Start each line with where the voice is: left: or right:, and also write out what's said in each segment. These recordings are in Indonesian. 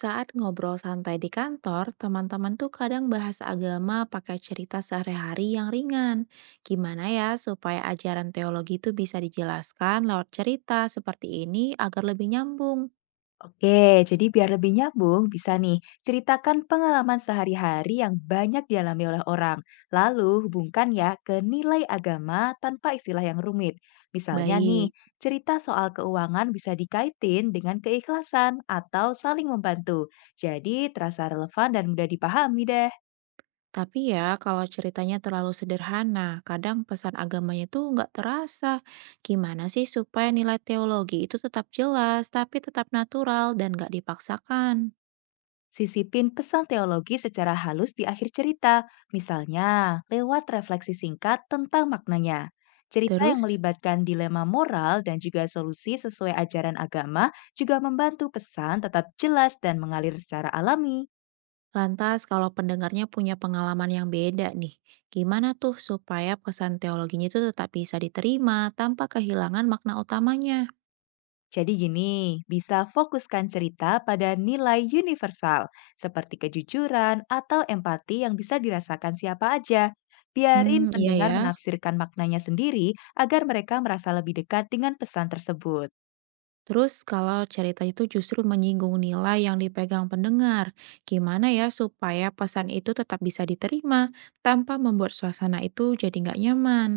right: Saat ngobrol santai di kantor, teman-teman tuh kadang bahas agama pakai cerita sehari-hari yang ringan. Gimana ya supaya ajaran teologi itu bisa dijelaskan lewat cerita seperti ini agar lebih nyambung?
left: Oke, jadi biar lebih nyambung, bisa nih ceritakan pengalaman sehari-hari yang banyak dialami oleh orang. Lalu hubungkan ya ke nilai agama tanpa istilah yang rumit. Misalnya nih,
right: Baik,
left: cerita soal keuangan bisa dikaitin dengan keikhlasan atau saling membantu. Jadi terasa relevan dan mudah dipahami deh.
right: tapi ya kalau ceritanya terlalu sederhana, kadang pesan agamanya tuh nggak terasa. Gimana sih supaya nilai teologi itu tetap jelas, tapi tetap natural dan nggak dipaksakan?
left: Sisipin pesan teologi secara halus di akhir cerita, misalnya lewat refleksi singkat tentang maknanya. Cerita yang
right: Terus?
left: melibatkan dilema moral dan juga solusi sesuai ajaran agama juga membantu pesan tetap jelas dan mengalir secara alami.
right: Lantas kalau pendengarnya punya pengalaman yang beda nih, gimana tuh supaya pesan teologinya itu tetap bisa diterima tanpa kehilangan makna utamanya?
left: Jadi gini, bisa fokuskan cerita pada nilai universal seperti kejujuran atau empati yang bisa dirasakan siapa aja. Biarin
right: Hmm, iya
left: pendengar
right: ya.
left: menafsirkan maknanya sendiri agar mereka merasa lebih dekat dengan pesan tersebut.
right: Terus kalau cerita itu justru menyinggung nilai yang dipegang pendengar, gimana ya supaya pesan itu tetap bisa diterima tanpa membuat suasana itu jadi nggak nyaman?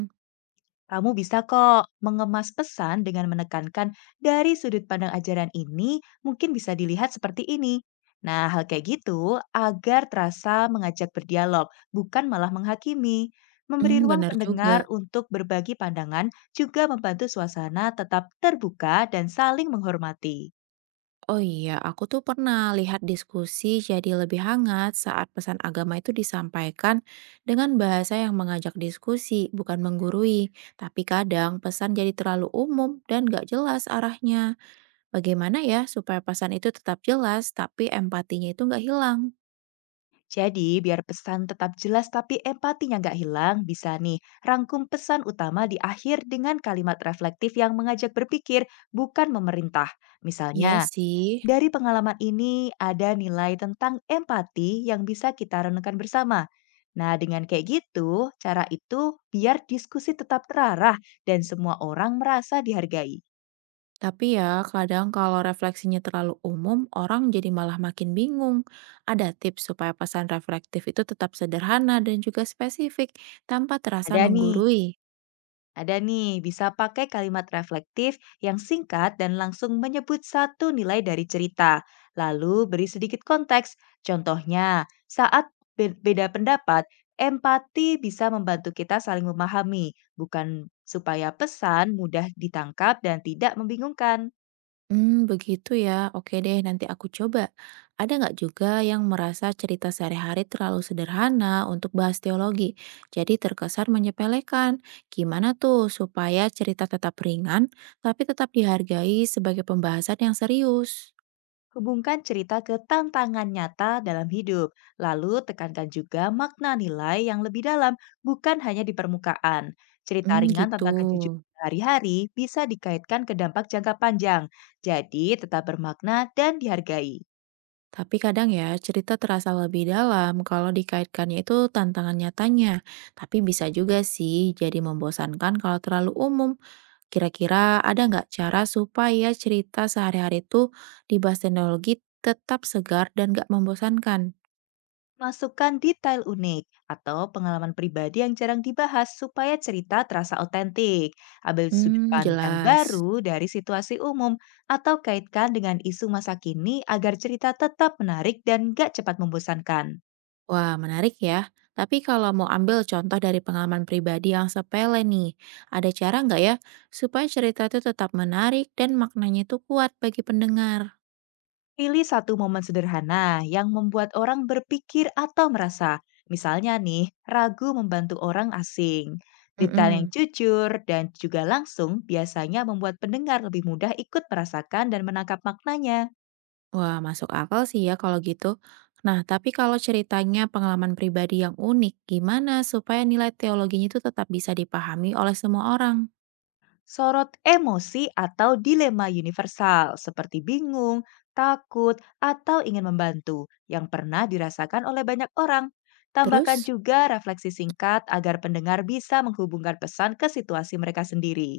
left: Kamu bisa kok mengemas pesan dengan menekankan dari sudut pandang ajaran ini mungkin bisa dilihat seperti ini. Nah, hal kayak gitu agar terasa mengajak berdialog, bukan malah menghakimi. Memberi
right: Hmm,
left: ruang
right: benar juga.
left: pendengar untuk berbagi pandangan juga membantu suasana tetap terbuka dan saling menghormati.
right: Oh iya, aku tuh pernah lihat diskusi jadi lebih hangat saat pesan agama itu disampaikan dengan bahasa yang mengajak diskusi, bukan menggurui. Tapi kadang pesan jadi terlalu umum dan gak jelas arahnya. Bagaimana ya supaya pesan itu tetap jelas tapi empatinya itu gak hilang?
left: Jadi, biar pesan tetap jelas tapi empatinya nggak hilang, bisa nih rangkum pesan utama di akhir dengan kalimat reflektif yang mengajak berpikir, bukan memerintah. Misalnya,
right: Iya sih.
left: dari pengalaman ini ada nilai tentang empati yang bisa kita renungkan bersama. Nah, dengan kayak gitu, cara itu biar diskusi tetap terarah dan semua orang merasa dihargai.
right: Tapi ya, kadang kalau refleksinya terlalu umum, orang jadi malah makin bingung. Ada tips supaya pesan reflektif itu tetap sederhana dan juga spesifik, tanpa terasa
left: Ada nih.
right: menggurui.
left: Bisa pakai kalimat reflektif yang singkat dan langsung menyebut satu nilai dari cerita. Lalu beri sedikit konteks. Contohnya, saat beda pendapat, empati bisa membantu kita saling memahami, bukan supaya pesan mudah ditangkap dan tidak membingungkan.
right: Hmm, begitu ya. Oke deh, nanti aku coba. Ada nggak juga yang merasa cerita sehari-hari terlalu sederhana untuk bahas teologi? Jadi terkesan menyepelekan. Gimana tuh supaya cerita tetap ringan, tapi tetap dihargai sebagai pembahasan yang serius?
left: Hubungkan cerita ke tantangan nyata dalam hidup, lalu tekankan juga makna nilai yang lebih dalam, bukan hanya di permukaan. Cerita
right: Hmm,
left: ringan
right: gitu.
left: tentang kejujuran sehari-hari bisa dikaitkan ke dampak jangka panjang, jadi tetap bermakna dan dihargai.
right: Tapi kadang ya, cerita terasa lebih dalam kalau dikaitkannya itu tantangan nyatanya. Tapi bisa juga sih jadi membosankan kalau terlalu umum. Kira-kira ada nggak cara supaya cerita sehari-hari itu di bahas teknologi tetap segar dan nggak membosankan?
left: Masukkan detail unik atau pengalaman pribadi yang jarang dibahas supaya cerita terasa otentik. Ambil sudut
right: Hmm,
left: pandang
right: jelas.
left: baru dari situasi umum atau kaitkan dengan isu masa kini agar cerita tetap menarik dan gak cepat membosankan.
right: Wah, menarik ya. Tapi kalau mau ambil contoh dari pengalaman pribadi yang sepele nih, ada cara nggak ya supaya cerita itu tetap menarik dan maknanya itu kuat bagi pendengar?
left: Pilih satu momen sederhana yang membuat orang berpikir atau merasa, misalnya nih, ragu membantu orang asing. Detail yang
right: Mm.
left: jujur dan juga langsung biasanya membuat pendengar lebih mudah ikut merasakan dan menangkap maknanya.
right: Wah, masuk akal sih ya kalau gitu. Nah, tapi kalau ceritanya pengalaman pribadi yang unik, gimana supaya nilai teologinya itu tetap bisa dipahami oleh semua orang?
left: Sorot emosi atau dilema universal seperti bingung, takut, atau ingin membantu yang pernah dirasakan oleh banyak orang. Tambahkan
right: Terus?
left: juga refleksi singkat agar pendengar bisa menghubungkan pesan ke situasi mereka sendiri.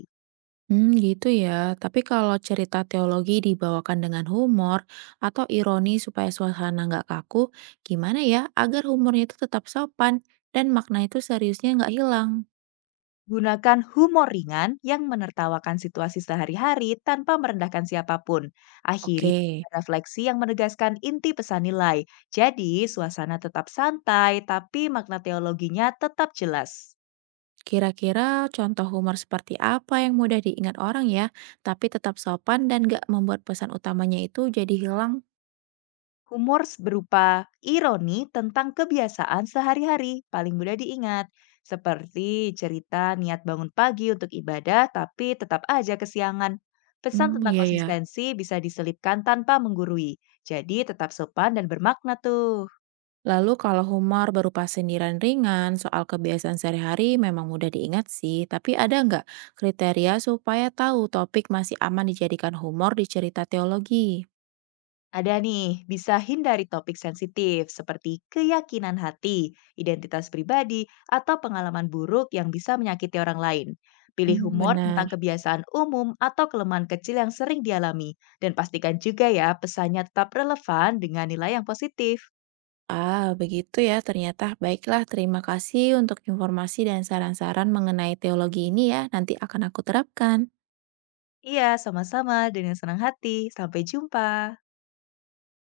right: Hmm, gitu ya. Tapi kalau cerita teologi dibawakan dengan humor atau ironi supaya suasana nggak kaku, gimana ya agar humornya itu tetap sopan dan makna itu seriusnya nggak hilang?
left: Gunakan humor ringan yang menertawakan situasi sehari-hari tanpa merendahkan siapapun. Akhiri
right: Oke.
left: dengan refleksi yang menegaskan inti pesan nilai. Jadi, suasana tetap santai tapi makna teologinya tetap jelas.
right: Kira-kira contoh humor seperti apa yang mudah diingat orang ya, tapi tetap sopan dan gak membuat pesan utamanya itu jadi hilang?
left: Humor berupa ironi tentang kebiasaan sehari-hari paling mudah diingat, seperti cerita niat bangun pagi untuk ibadah tapi tetap aja kesiangan. Pesan
right: Hmm,
left: tentang
right: iya ya.
left: konsistensi bisa diselipkan tanpa menggurui, jadi tetap sopan dan bermakna tuh.
right: Lalu kalau humor berupa sindiran ringan soal kebiasaan sehari-hari memang mudah diingat sih, tapi ada nggak kriteria supaya tahu topik masih aman dijadikan humor di cerita teologi?
left: Ada nih, bisa hindari topik sensitif seperti keyakinan hati, identitas pribadi, atau pengalaman buruk yang bisa menyakiti orang lain. Pilih
right: Hmm,
left: humor tentang
right: benar.
left: kebiasaan umum atau kelemahan kecil yang sering dialami, dan pastikan juga ya pesannya tetap relevan dengan nilai yang positif.
right: Ah, begitu ya ternyata. Baiklah, terima kasih untuk informasi dan saran-saran mengenai teologi ini ya. Nanti akan aku terapkan.
left: Iya, sama-sama dengan senang hati. Sampai jumpa.